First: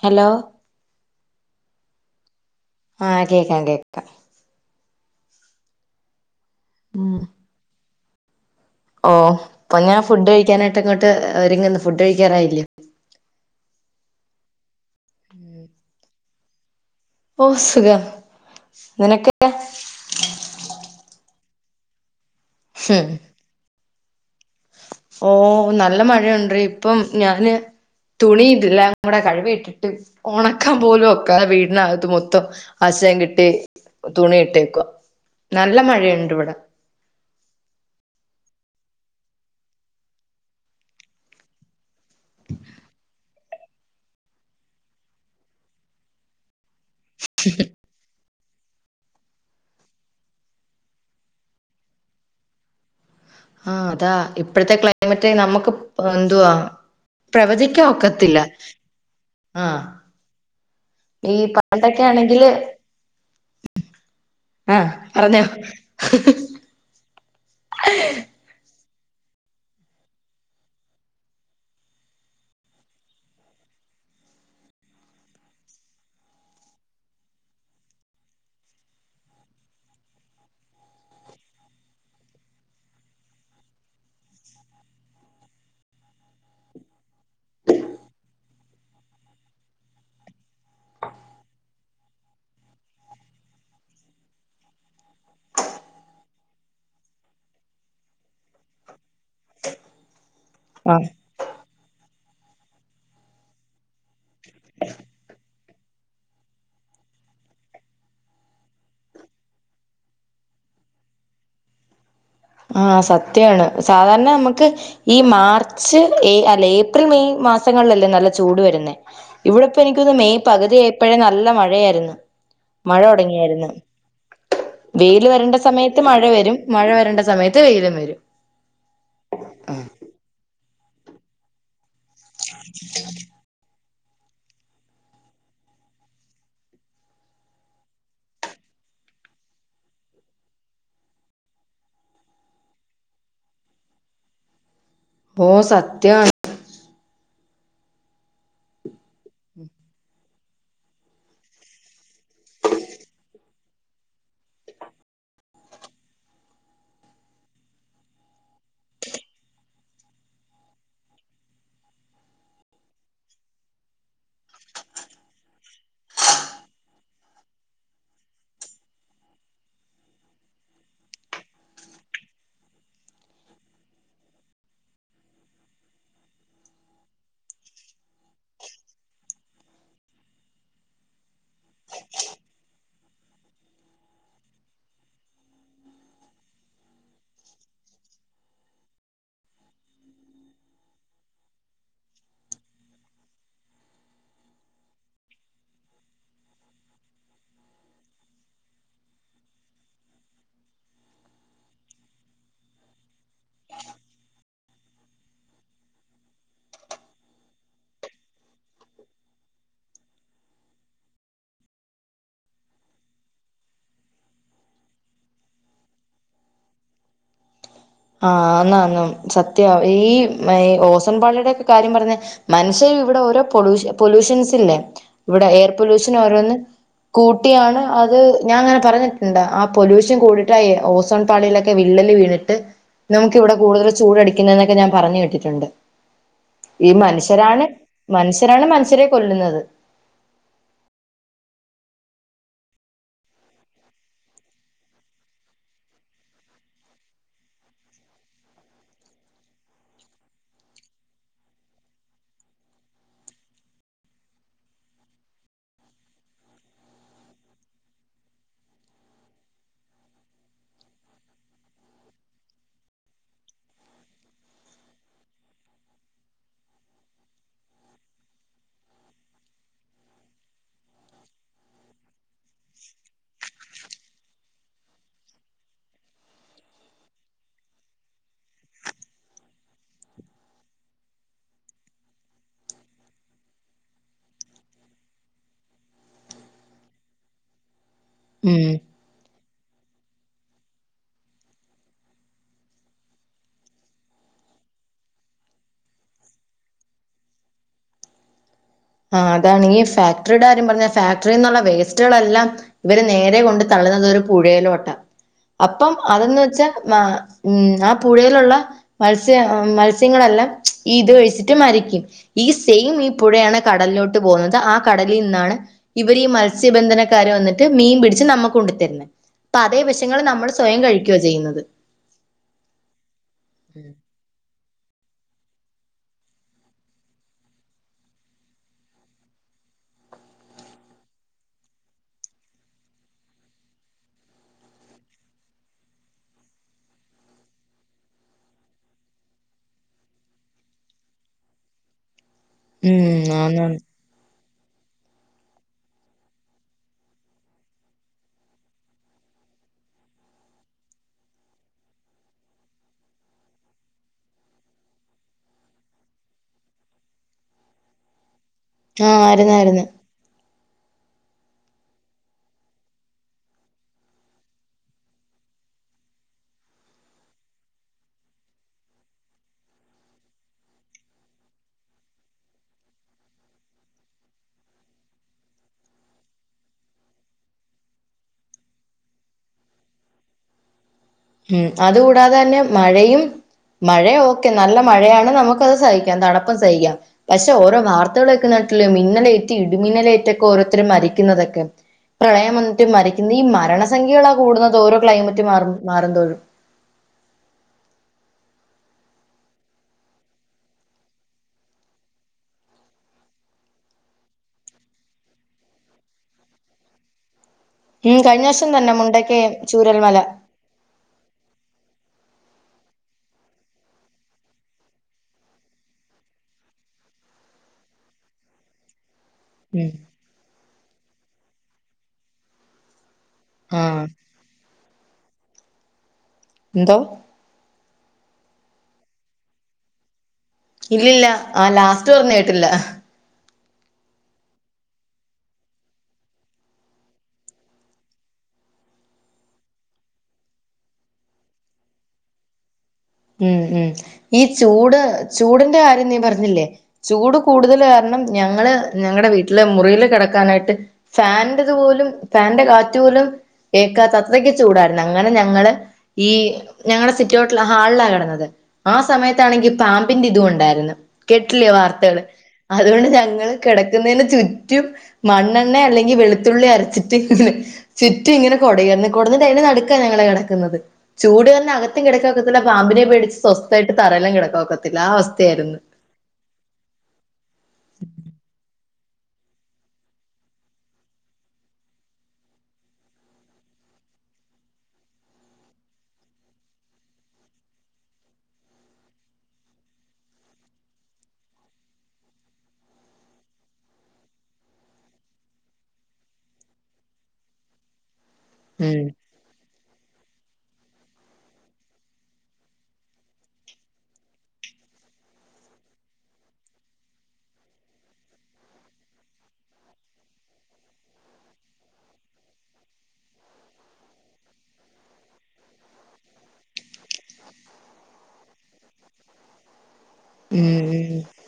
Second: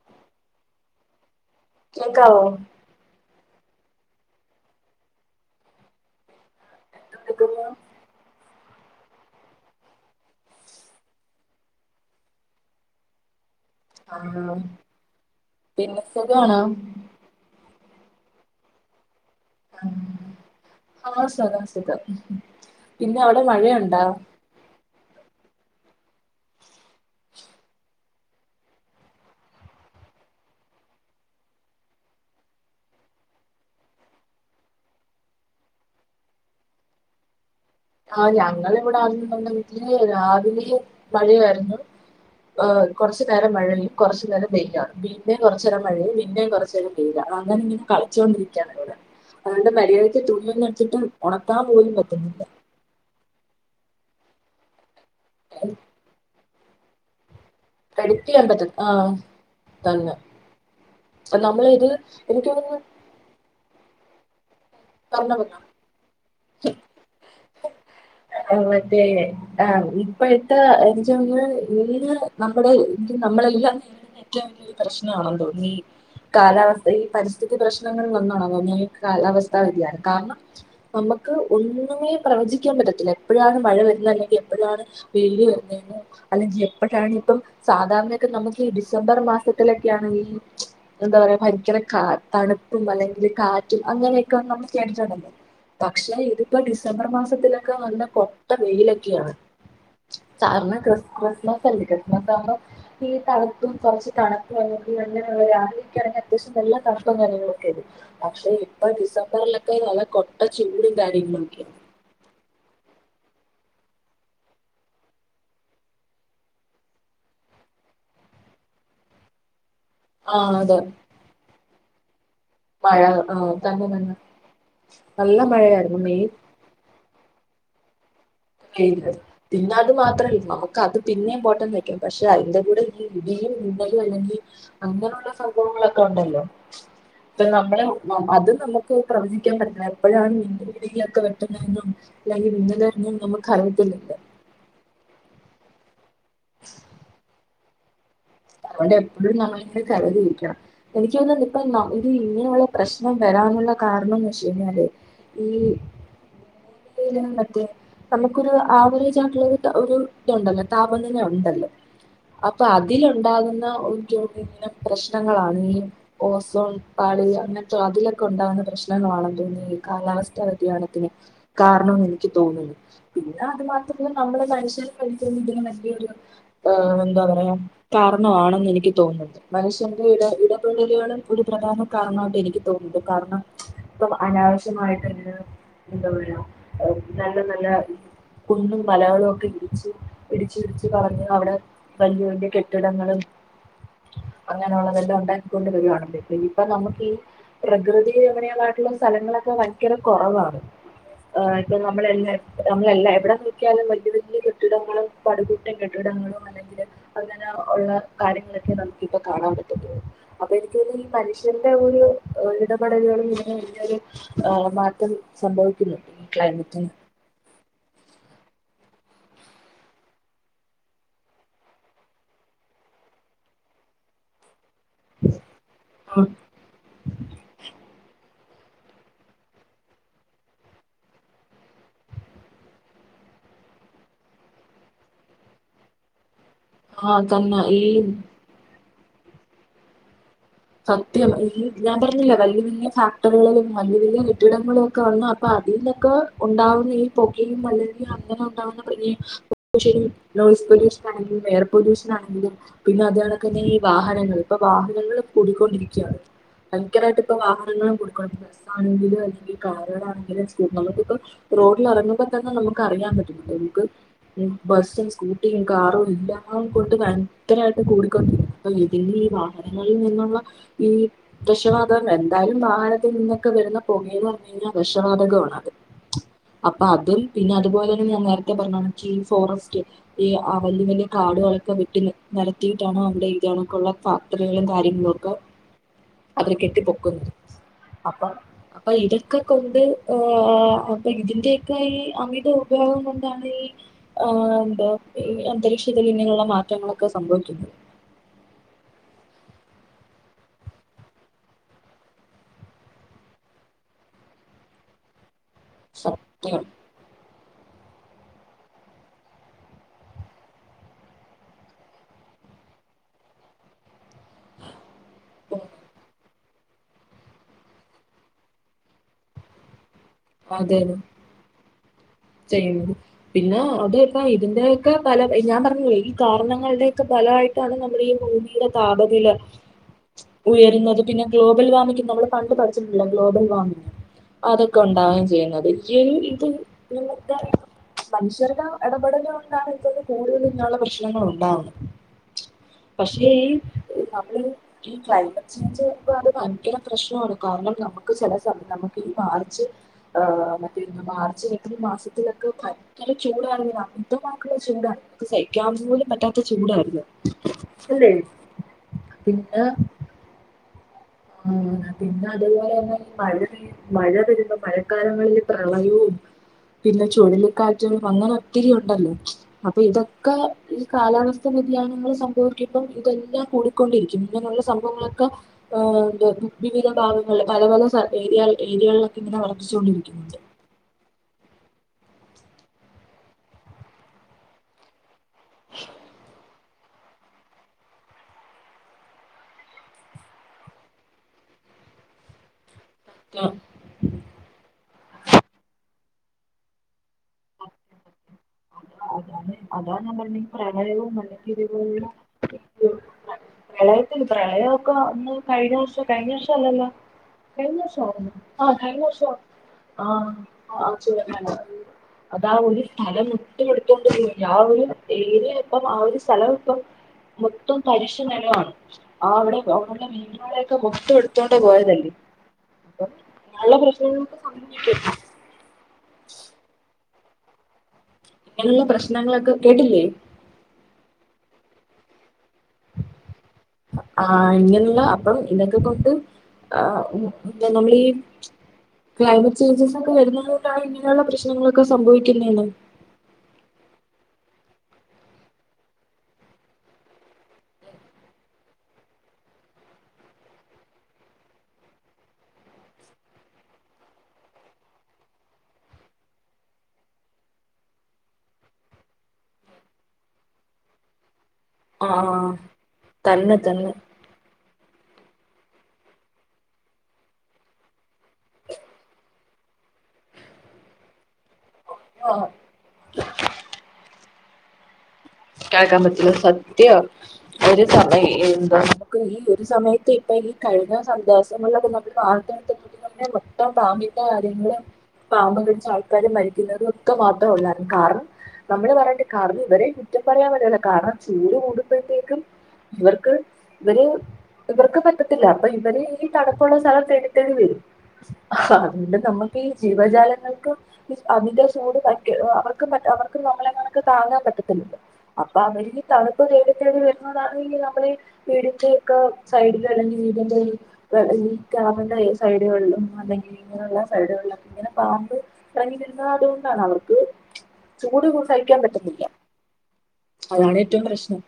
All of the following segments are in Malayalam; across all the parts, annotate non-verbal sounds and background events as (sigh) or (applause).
ഹലോ കേക്കാവോ ആഹ് കേക്കാം കേക്കാം ഉം എന്തെടുക്കുന്നു? ഓ അപ്പൊ ഞാൻ ഫുഡ് കഴിക്കാനായിട്ട് ഇങ്ങോട്ട്ങ്ങന്ന് ഒരുങ്ങുന്നു ഫുഡ് കഴിക്കാറായില്ലേ ആ പിന്നെ സുഖണോ ഓ സുഖം ഇങ്ങൊക്കെ ആ ആ സഖ (unintelligible) ഹും പിന്നെ അവിടെ മഴയുണ്ടാ ഓ നല്ല മഴയുണ്ട് ഇപ്പം ഞാന് തുണി ഇട്ടില്ല ഇങ്ങൂടെ കഴവി ഇട്ടിട്ട് ഒണക്കാൻ പോലും ഒക്കെ വീടിനകത്ത് മൊത്തം ആശയം കിട്ടി തുണി ഇട്ടേക്കുക നല്ല മഴയുണ്ട് ഇവിടെ ആ ഞങൾ ഇവിടെ ആകൽ രാവിലെ മഴയായിരുന്നു കുറച്ചു നേരം മഴയും കുറച്ചു നേരം പെയ്യ വീന്നേും കുറച്ച നേരം മഴയും പിന്നേ കുറ ഇങ്ങനെ കളിച്ചോണ്ടിരിക്ക (unintelligible) അതുകൊണ്ട് മര്യാദക്ക് തുണി ഒന്നും എടുത്തിട്ട് ഉണത്താൻ പോലും പറ്റുന്നില്ല ആഹ് അതാ ഇപ്പോഴത്തെ മറ്റേ നമ്മുക്ക് എന്തുവാ പ്രവചിക്ക എഡിറ്റ് ഒക്കത്തില്ല ചെയ്യാൻ പറ്റും ആഹ് ആ തന്നെ ഈ നമ്മള് ഇത് പണ്ടൊക്കെ ആണെങ്കില് എനിക്ക് തോന്നുന്നു ആ പറഞ്ഞോ പറഞ്ഞ (inaudible) അത ഇപ്പോഴത്തെ എച്ചഞ്ഞാൽ ഇന് നമ്മുടെ ഇ നമ്മളെല്ലാം നേരിടുന്ന ഏറ്റവും വിയ പ്രശ്നമാണ തോന്നി ഈ കാലാവസ്ഥ ഈ പരിസ്ഥിതി പ്രശ്നങ്ങൾ (unintelligible) വ്യതിയാണ് കാരണം നമുക്ക് ഒന്നുമേ പ്രവചിക്കാൻ പറ്റത്തില്ല എപ്പോഴാണ് മഴ വരുന്ന അല്ലെങ്കിൽ എപ്പോഴാണ് വെയിൽ വരുന്നതെന്നോ അല്ലെങ്കിൽ എപ്പോഴാണ് ഇപ്പം സാധാരണയൊക്കെ നമുക്ക് ഈ ഡിസംബർ മാസത്തിലൊക്കെയാണ് ഈ എന്താ പറയാ ഭരിക് കാ തണുപ്പും അല്ലെങ്കിൽ കാറ്റും അങ്ങനെ (unintelligible) കേട്ടിട്ടുണ്ടല്ലോ പക്ഷെ ഇതിപ്പോൊ ഡിസംബർ മാസത്തിലൊക്കെ നല്ല കൊട്ട വെയിലൊക്കെയാണ് ആഹ് (unintelligible) ഈ തണുത്തും കുറച്ച് തണു അങ്ങനെയ അത്യാവശ്യം നല്ല കഷ്ടം ങ്ങളൊക്കെ പക്ഷെ ഇപ്പൊ ഡിസബറിലൊക്കെ നല്ല കൊട്ട ചൂടും കാര്യങ്ങളുംക്കെയാണ് ആ സത്യാണ് സാധാരണ നമ്മുക്ക് ഈ മാർച്ച് അല്ല ഏപ്രിൽ മെയ് മാസങ്ങളിലല്ലേ നല്ല ചൂട് വരുന്നേ ഇവിടെ എനക്ക് ആ മെയ് അതെ പകുതിയപ്പോഴും നല്ല മഴയായിരുന്നു മഴ ആ തുടങ്ങിയായിരുന്നു തന്നെ തന്നെ വെയി ൽ നല്ല വരേണ്ട മഴയായിരുന്നു സമയത്ത് മഴ മെയ് വരും മഴ വരേണ്ട സമയത്ത് വെയ്ലും വരും പിന്ന പിന്ന അത് മാത്രല്ലേ എണ്ടാവൂ ക്ക അത് പിന്നേം പോട്ടെന്ന് വയ്ക്കാം പക്ഷെ അതിന്റെ കൂടെ ഈ ഇടിയും (inaudible) ഇത് കഴിഞ്ഞെങ്കി അങ്ങനെള്ള സംഭവങ്ങളൊക്കെ ഒണ്ടല്ലോ ഇപ്പ നമ്മളെ നമ്മ അത് നമ്മക്ക് പ്രവചിക്കാൻ പറ്റണം എപ്പഴാണ് നിന്റെ വീടിലൊക്കെ വെട്ടുന്നതെന്നും അല്ലെങ്കി മിന്നലെറിഞ്ഞും നമു കഴുത്തിലിട്ട് ഓ സത്യാണ് ഒണ്ടേ ഇവിടെ നമ്മക്ക് കരേ ജീവിക്കണം എനിക്കോന്നണ് നിപ്പ മ ഇത് ഇങ്ങനെയൊള്ള പ്രശ്നം വരാനുള്ള കാരണംന്ന് വച്ച്കഴിഞ്ഞാല് ഈ ഈ (unintelligible) മറ്റേ നമുക്കൊരു ആവറേജായിട്ടുള്ള ഒരു താ ഒരു ഇതൊണ്ടല്ലോ താപനില ഒണ്ടല്ലോ അപ്പ അതിലു ഉണ്ടാകുന്ന ഒ ജോ പിന്ന പ്രശ്നങ്ങളാണ് ഈ ഓസോൺ പാളി അങ്ങനത്ത അതിലൊക്കെ ഒണ്ടാകുന്ന പ്രശ്നങ്ങളണെന്നുതോന്നുന്നു ഈ കാലാവസ്ഥ വ്യതിയാനത്തിന് കാരണംന്ന് എനിക്ക് തോന്നുന്നു പിന്ന അത് മാത്രമല്ല നമ്മള് മനുഷ്യൻ (unintelligible) ഇതിന് ആ എന്താ പറയാ കാരണമാണെന്ന് എനിക്ക് തോന്നുന്നു മനുഷ്യന്റെ ഇട ഇടപെടലുകളും ഒരു പ്രധാന കാരണായിട്ട് എനിക്ക് തോന്നുന്നു കാരണം ഇപ്പ അനാവശ്യമായിട്ട് എന്താ പറയാ അ നല്ല നല്ല കുന്നും മലകളും ഒക്കെ ഇടിച്ച് ഇടിച്ചിടിച്ച് കളഞ്ഞ് അവിടെ വല്യ വല്യ കെ കെടങ്ങളും അങ്ങനെയുള്ളതെല്ലാം ഉണ്ടാക്കിക്കൊണ്ട് വരുവാണെങ്കില് ഇപ്പ നമുക്ക് ഈ പ്രകൃതി രമണീയമായിട്ടുള്ള സ്ഥലങ്ങളൊക്കെ ഭയങ്കര കൊറവാണ് ആ ഇപ്പ നമ്മളെ എല്ലാം നമ്മള എല്ലാ എവിടെ നോക്കിയാലും വല്യ വല്യ കെട്ടിടങ്ങളും പടുകൂറ്റൻ കെട്ടിടങ്ങളും അല്ലെങ്കില് അ ങ്ങന ഉള്ള കാര്യങ്ങളൊക്കെ നമുക്കിപ്പൊ കാണാൻ പറ്റത്തുള്ളൂ അപ്പൊ തോന്നുന്നു എനിക്ക് ഈ മനുഷ്യന്റെ ഒരു എ ഇടപെടലുകളും ഇങ്ങനെ വലിയൊരു മാറ്റം സംഭവിക്കുന്നുണ്ട് ഈ ക്ലൈമറ്റിന് ആ എന്നാ അങ്ങ് സത്യവാ ഈ മയ് ഓസോൺപാളിയുടെയൊക്കെ കാര്യം പറഞ്ഞ മനുഷ്യരും ഇവിടെ ഓരോ പൊ ലൂ പൊലൂഷൻസില്ലേ ഇവിടെ എയർ പൊല്യൂഷൻ ഓരോന്ന് കൂട്ടിയാണ് അത് ഞാൻ അങ്ങനെ പറഞ്ഞിട്ടുണ്ടാ ആ പൊല്യൂഷൻ കൂടിയിട്ട് ആ എയ് ഓസോൺ പാളിയിലൊക്കെ വിള്ളല് വീണിട്ട് നമുക്ക് ഇവിടെ കൂടുതൽ ചൂടടിക്കുന്ന എന്നൊക്കെ ഞാൻ പറഞ്ഞു കേട്ടിട്ടുണ്ട് ഈ ആഹ് തന്നെ മനുഷ്യരാണ് ഈ മനുഷ്യരാണ് മനുഷ്യരെ കൊല്ലുന്നത് സത്യം ഇ ഞാൻ പറഞ്ഞില്ലേ വല്യ വല്യ ഫാക്ടറികളും വല്യ വല്യ കെട്ടിടങ്ങളും ഒക്കെ വന്നു അപ്പ അതീന്നക്ക ഉണ്ടാവുന്ന ഈ പുകയും അല്ലെങ്കിൽ അങ്ങനെ ഉണ്ടാവുന്ന പനിയും ശരി നോയിസ് പൊല്യൂഷൻ ആണെങ്കിലും എയർ പൊല്യൂഷൻ ആണെങ്കിലും പിന്നെ അത് കണക്ക തന്നെ ഈ വാഹനങ്ങള് ഇപ്പൊ വാഹനങ്ങള് കൂടിക്കൊണ്ടിരിക്കയാണ് ഭയങ്കരായിട്ട് ഇപ്പ വാഹനങ്ങളും കൂടിക്കൊണ്ട് ബസ്സ ആണെങ്കിലും അല്ലെങ്കിൽ കാറുകളാണെങ്കിലും സ്പീ നമുക്കിപ്പൊ റോഡിൽ എറങ്ങുമ്പ തന്നെ നമുക്ക് അറിയാൻ പറ്റും നമുക്ക് ഉം ബസ്സും സ്കൂട്ടിയും കാറും എല്ലാം കൊണ്ട് ഭയങ്കരായിട്ട് കൂടിക്കൊണ്ടിരിക്കും അപ്പൊ ഇതിന്റെ ഈ വാഹനങ്ങളിൽ നിന്നും ള്ള ഈ വെക്ഷവാതകം എന്തായാലും വാഹനത്തിൽ നിന്നൊക്കെ വരുന്ന പുകയന്ന് പറഞ്ഞ കഴിഞ്ഞാൽ വിക്ഷവാതകോണത് അപ്പ അത് അതും പിന്നെ അതുപോലെ തന്നെ ഞാൻ നേരത്തെ പറഞ്ഞ കണക്ക് ഈ ഫോറസ്റ്റ് ഈ ആ വല്യ വല്യ കാടുകളൊക്കെ വെട്ടി നിത്തിയിട്ടാണോ അവിടെ ഇതണക്കുള്ള ഫാക്ടറികളും കാര്യങ്ങളും ക്ക അവര് കെട്ടിപൊക്കുന്നത് അപ്പ ഉം അപ്പ ഇതൊക്കെ കൊണ്ട് ആ അപ്പ ഇതിന്റെയൊക്ക ഈ അമിത ഉപയോഗം കൊണ്ടാണ് ഈ ആ എന്താ ഈ അന്തരീക്ഷത്തിൽ ഇന്നിങ്ങനെയുള്ള മാറ്റങ്ങളൊക്കെ സംഭവിക്കുന്നത് ആ അതാണ് ഈ ഫാക്ടറിയുടെ കാര്യം പറഞ്ഞ ഫാക്ടറിന്നുള്ള വേസ്റ്റുകളെല്ലാം ഇവര് നേരെ കൊണ്ട് തള്ളുന്നത് ഒരു പുഴയിലോട്ടാ അപ്പം അതെന്നു സത്യം വെച്ചാ മ ഊം ആ പുഴയിലുള്ള മത്സ്യ മത്സ്യങ്ങളെല്ലാംഈ ഇത് കഴിച്ചിട്ട് മരിക്കും ഈ സെയിം ഈ പുഴയാണ് കടലിലോട്ട് പോകുന്നത് ആ കടലിൽ നിന്നാണ് ഇവർ ഈ മത് ത്സ്യബന്ധനക്കാര് വന്നിട്ട് മീൻ പിടിച്ച് നമ്മക്ക് കൊണ്ടു തരുന്നത് അതേ വി ൾ നമ്മൾ സ്വയം അതെയതെ കഴിക്കുകയാ ചെയ്യുന്നത് ചെയ്യുന്നത് പിന്നെ അതെക്കെ ഇതിന്റെ ഒക്കെ പല ഞാൻ പറഞ്ഞില്ലേ ഈ കാരണങ്ങളുടെയൊക്കെ ഫലായിട്ടാണ് നമ്മൾ ഈ ഭൂമിയുടെ താപനില ഉയരുന്നത് പിന്നെ ഗ്ലോബൽ വാർമിംഗ് നമ്മള് പണ്ട് പഠിച്ചിട്ടില്ലേ ഗ്ലോബൽ വാർമിംഗ് അതൊക്കെ ഒണ്ടാവേം ചെയ്യുന്നത് ഈ ഒരു ഇത് ഇന്നത്തെ മനുഷ്യരുടെ എടപെടല് കൊണ്ടാണിതൊക്കെ കൂടുതൽ ഇങ്ങനൊള്ള പ്രശ്നങ്ങൾ ഉണ്ടാവുന്നു പക്ഷെ ഉം ഈ ആന്നാന്ന് നമ്മള് ഈ ക്ലൈമറ്റ് ചേഞ്ച് അത് ഭയങ്കര പ്രശ്നോണ് കാരണം നമുക്ക് ചെല സമയം നമുക്ക് ഈ മാർച്ച് ആ മറ്റേ മാർച്ച് ഈ മാസത്തിലൊക്കെ ഭയങ്കര ചൂടാണ് ഭയങ്കരമായിട്ടുള്ള ചൂടാണ് അത് സഹിക്കാൻ പോലും പറ്റാത്ത ചൂടായിരുന്നു അല്ലേ ആ ആരുന്നാരുന്നു ആ പിന്നെ അതുപോലെ തന്നെ മഴ മഴ വരുമ്പോ മഴക്കാലങ്ങളില് പ്രളയവും പിന്നെ ചുഴലിക്കാറ്റും അങ്ങനെ ഒത്തിരി ഉണ്ടല്ലോ അപ്പൊ ഇതൊക്കെ ഈ കാലാവസ്ഥ വ്യതിയാനങ്ങൾ സംഭവിക്കപ്പം ഇതെല്ലാം കൂടിക്കൊണ്ടിരിക്കും ഇങ്ങനെയുള്ള സംഭവങ്ങളൊക്കെ ഏ എ വിവിധ ഭാഗങ്ങളിൽ പല പല ഏരി ഏരിയകളിലൊക്കെ ഇങ്ങനെ വളർത്തിച്ച കൊണ്ടിരിക്കണ്ട് ഉം അതുകൂടാതെ തന്നെ മഴയും മഴ ഓക്കെ നല്ല മഴയാണ് നമുക്കത് സഹിക്കാം ത ക്കൊ സഹിക്കാം പക്ഷെ ഓരോ വാർത്തകളൊക്കെ നാട്ടില് മിന്നലേറ്റ് ഇടിമിന്നലേറ്റൊക്കെ ഓരോത്തരും മരിക്കുന്നതൊക്കെ പ്രളയം വന്ന് റ്റ് മരിക്കുന്ന ഈ ആ, മരണസംഖ്യകളാ കൂടുന്നത് ഓരോ ക്ലൈമറ്റ് മാറു മാറുന്തോറും അതാ ഞാൻ പറഞ്ഞെ പ്രളയവും (unintelligible) പ്രളയത്തി പ്രളയമൊക്കെ ഒന്ന് കഴിഞ്ഞ വഷം കഴിഞ്ഞ വർഷ അല്ലല്ലോ ഉം കഴിഞ്ഞോസര്ന്നു കഴിഞ്ഞ ആ വർഷം തന്നെ കഴിഞ്ഞോസോ മുണ്ടക്കൈ ആ ചൂരൽമല അഹ് ചൂരൽ മല അതാ ഒരു സ്ഥല ഇനി ഉടുത്തോണ്ട് പോവില്ല ആ ഒരു ഏര് ഇപ്പം ആ ഒരു സലം ഇപ്പം മൊത്തം തരിശ് നെലവാണ് ആ അവ്ടെ ഉം അവടെ വീട്ട് കാല് ക്കൊ മൊത്തം എടുത്തോണ്ട് പോയതല്ലേ നല്ല ആഹ് പ്രശ്നങ്ങൾക്ക്‌ സ (unintelligible) ന്തോ ങ്ങെനെയുള്ള പ്രശ്നങ്ങളൊക്കെ കേട്ടില്ലേ ഇല്ലല്ല ആ ലാസ്റ്റ് പറഞ്ഞ കേട്ടില്ല അ ആ ഇങ്ങനെയുള്ള അപ്പം ഇതൊക്കെ ക്കൊണ്ട് ആ നമ്മൾ ഈ ക്ലൈമറ്റ് ചേഞ്ചസൊക്കെ വരുന്നത് കൊണ്ടാണ് ഇങ്ങനെയുള്ള പ്രശ്നങ്ങളൊക്കെ സംഭവിക്കുന്നെന്ന് ഉം ഉ ഈ ചൂട് ചൂടിന്റെ കാര്യം നീ പറഞ്ഞില്ലേ ചൂട് കൂടുതൽ കാരണം ഞങ്ങള് ഞങ്ങടെ വീട്ടില് മുറില് കെടക്കാനായിട്ട് ഫാന്റെത് പോലും ഫാന്റെ കാറ്റ് പോലും ഏക്കാത്ത അത്രയ്ക്ക് ചൂടായിരുന്നു അങ്ങനെ ഞങ്ങള് ഈ ഞങ്ങടെ സിറ്റൗട്ടല് ഹാളിലാ കിടന്നത് ആ സമയത്താണെങ്കി പാമ്പിന്റെ ഇതുണ്ടായിരുന്നു കേട്ടില്ലേ വാർത്തകള് ആഹ് അതുകൊണ്ട് ഞങ്ങള്ൾ തന്നെ തന്നെ കിടക്കുന്നതിന് ചു - റ്റും മണ്ണെണ്ണ അല്ലെങ്കി വെളുത്തുള്ളി അരച്ചിട്ട് ചുറ്റും ഇങ്ങനെ കൊടയോന്നെ കോട്ന്ന് തേനു നടുക്ക ഞങ്ങള് കെടക്കുന്നത് ചൂട് തന്നെഅ ത്തിൻ കിടക്കാത്തത് ത് ല പാമ്പിനെപേടിച്ച് സ്വസ്ഥായിട്ട് തറേലാ കെട ഓക്കത്തിെൽ കേൾക്കാൻ പറ്റുന്ന സത്യ ഒരു സമയമെന്താ ക്ക്‌ ഈ ഒരു സമയത്ത് ഇപ്പൊ ഈ കഴിഞ്ഞ (unintelligible) വാർത്തടുത്ത നമ്മെ മൊത്തം പാമ്പിന്റെ കാര്യങ്ങൾ പാമ്പ് കടിച്ച ആൾക്കാരും മരിക്കുന്നതും ഒക്കെ മാത്രം ഉള്ളാരുന്നു കാരണം നമ്മള് പറയണ്ട് കാരണം ഇവരെ റ്റം പറയാൻ പറ്റൂല കാരണം ചൂട് കൂടുമ്പോഴത്തേക്കും ഇവർക്ക് ഇവര് ഇവർക്ക് പറ്റത്തില്ല അപ്പൊ ഇവര് ഈ തണുപ്പുള്ള സ്ഥലം തേടി തേടി വരും ആ ഉം അതുകൊണ്ട് നമ്മുക്കീ ജീവജാലങ്ങൾക്കും ഇ അമിത ചൂട് പറ്റ അവർക്കുംപറ്റ അവർക്ക് നമ്മളെങ്ങാനൊക്കെ താങ്ങാൻ പറ്റത്തില്ലല്ലോ അപ്പൊ അവരീ തണുപ്പ് തേടി തേടി വരുന്നതാണെങ്കിൽ നമ്മള് വീടിന്റെ ഒക്കെ സൈഡില് അല്ലെങ്കിൽ വീടിന്റെ ഈ കാമ്പിന്റെ സൈഡുകളിലും അല്ലെങ്കിൽ ഇങ്ങനെയുള്ള സൈഡുകളിലും ഇങ്ങനെ പാമ്പ് ഇറങ്ങി വരുന്ന അതുകൊണ്ടാണ് അവർക്ക് ചൂട്സഹിക്കാൻ പറ്റുന്നില്ല അതാണ് ഏറ്റവും ഉം പ്രശ്നം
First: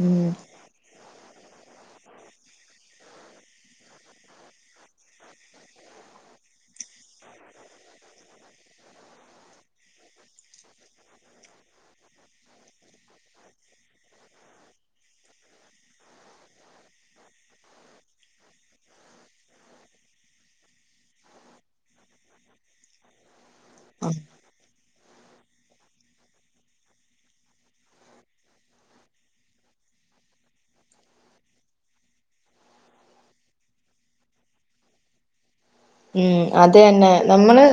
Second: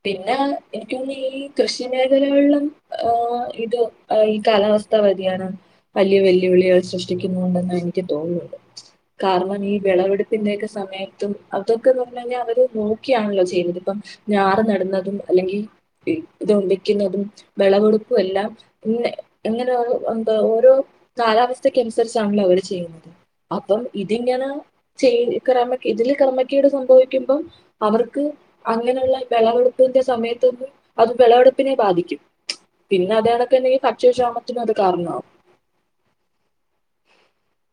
ഉം ഉം പിന്നെ എനിക്ക ഓന്ന്ണ് ഈ കൃഷി മേഖലകളിലും ഹ് ഇത് ഈ കാലാവസ്ഥ വ്യതിയാനം വലിയ വെല്ലുവിളികൾ സൃഷ്ടിക്കുന്നുണ്ടെന്ന് എനിക്ക് തോന്നുണ്ട് കാരണം ഈ വിളവെടുപ്പിന്റെയൊക്കെ സമയത്തും അത് ക്കുന്നുണ്ടെങ്കി അവര് നോക്കിയാണല്ലോ ചെയ്യുന്നത് ഇപ്പം ഞാറ് നടുന്നതും അല്ലെങ്കി ഇത് വിക്കുന്നതും വിളവെടുപ്പു എല്ലാം ഇങ്ങനെഓരോ എന്ത ഓരോ കാലാവസ്ഥക്കനുസരിച്ചാണല്ലോ അവര് ചെയ്യുന്നത് അപ്പം ആ ഇതിങ്ങനെ ചെയ് ക്രമ ഇതില് ക്രമ ക്കേട് സംഭവിക്കുമ്പം അവർക്ക് അങ്ങനെയുള്ള വെളവെടുപ്പിന്റെ സമയത്തൊന്നും അത് വെളവെടുപ്പിനെ ബാധിക്കും പിന്നെ അതണക്കെണ്ടെങ്കിൽ ഭക്ഷ്യ ക്ഷാമത്തിനും അത് കാരണാവും ഉം അത് തന്നെ നമ്മള്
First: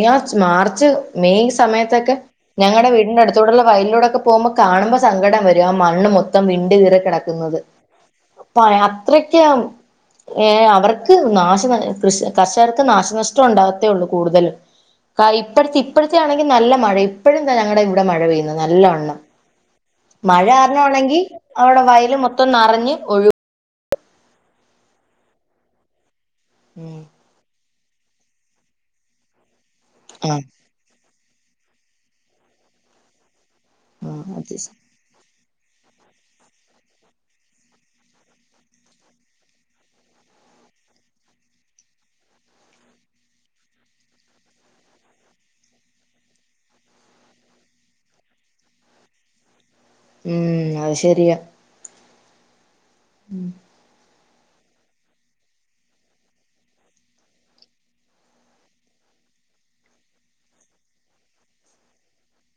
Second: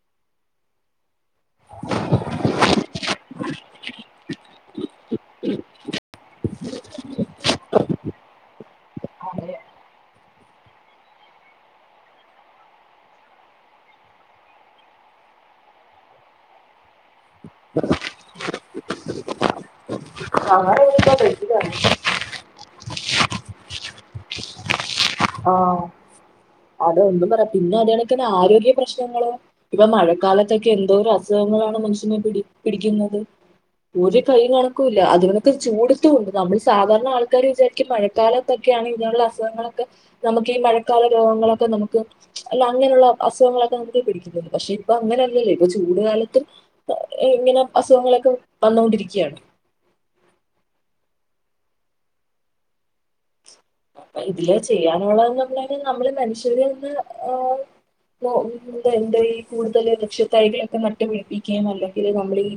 ഈആ ച് മാർച്ച് മെയ് സമയത്തൊക്കെ ഞങ്ങട വീടിന്റ അടുത്തൂടൊള്ള വയലിലൂടൊക്കെ പോകുമ്പൊ കാണുമ്പ സങ്കടം വരും ആ മണ്ണ് മൊത്തം വിണ്ട് കീറി കെ ടക്കുന്നത് അപ്പ അത്രക്ക് അതെ ഏഹ അവർക്ക് നാശ ന കൃഷി കർഷകർക്ക് നാശനഷ്ടം ഉണ്ടാകത്തേ ഉള്ളൂ കൂടുതലും കാ ഇപ്പഴത്തെ ഇപ്പഴ്‌ത്തെ ആണെങ്കിൽ നല്ല മഴയും ഇപ്പഴും ദാ ഞങ്ങടെ ഇവിടെ മഴ പെയ്യുന്നു നല്ലവണ്ണം. മഴ അറിഞ്ഞാണെങ്കിൽ വളരെ അവിടെ വയല് മൊത്തം നറഞ്ഞ് ഒഴു ഓ ഉം അത് ഒന്നും പറയാ പിന്നെ ഒരു കണക്കന് ആരോഗ്യ പ്രശ്നങ്ങളും ഇപ്പ ആഹ് മഴക്കാലത്തൊക്കെ എന്തോരസു സുകങ്ങളാണ് മനുഷ്യനെ പിടി പിടിക്കുന്നത്. ഒരു ആഹ് കൈയ്യും അത് കണക്കൂല്ല അതി ഇപ്പ ചൂടുത്തുണ്ട് നമ്മള് സാധാരണ ആൾക്കാര് വിചാരിക്കും മഴക്കാലത്തൊക്കെയാണ് ഇങ്ങനുള്ള അസുഖങ്ങളൊക്ക നമുക്കീ മഴക്കാല രോഗങ്ങളൊക്കെ നമുക്ക് അല്ല അങ്ങനെയുള്ള അസുഖങ്ങളൊക്കെ നമുക്ക് പിടിക്കുന്നുണ്ട് പക്ഷെ ഇപ്പ അങ്ങനല്ലല്ലേ ഇപ്പൊ ചൂട്കാലത്തും ഇങ്ങനെ അസുഖങ്ങളൊക്കെ വന്നൊണ്ടിരിക്കയാണ്. ഉം അത് ശരിയാ ഉം ഇതില് ചെയ്യാനുള്ളതെന്ന് പറഞ്ഞല് നമ്മള് മനുഷ്യരന്നെ ഓ എന്താ ഈ കൂടുതല് വൃക്ഷ ത്തൈകളൊക്കെ നട്ടുപിടിപ്പിക്കേം അല്ലെങ്കിൽ നമ്മൾ ഈ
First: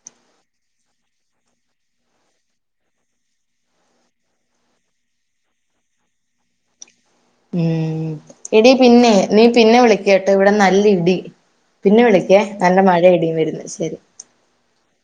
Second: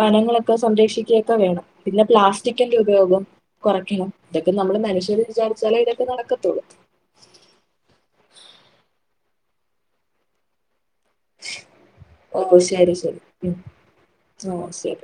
വനങ്ങളൊക്കെ സംരക്ഷിക്കോക്കെ വേണം പിന്നെ പ്ലാസ്റ്റിക്കിന്റെ ഉപയോഗം കുറയ്ക്കണം ഇതൊക്കെ നമ്മള് മനുഷ്യര് വിചാരി ച്ചാലെ ഇതൊക്കെ നടക്കത്തൊള്ളൂ. ഉം എടി പിന്നെ നീ പിന്നെ വിളിക്ക് കേട്ടൊ ഇവിടെ നല്ല ഇ ടി പിന്ന വിളിക്കേ ഓ നല്ല ശരി മഴെ ശരി ഇടീം ഉം വരുന്നു ശരി. ഓ ശരി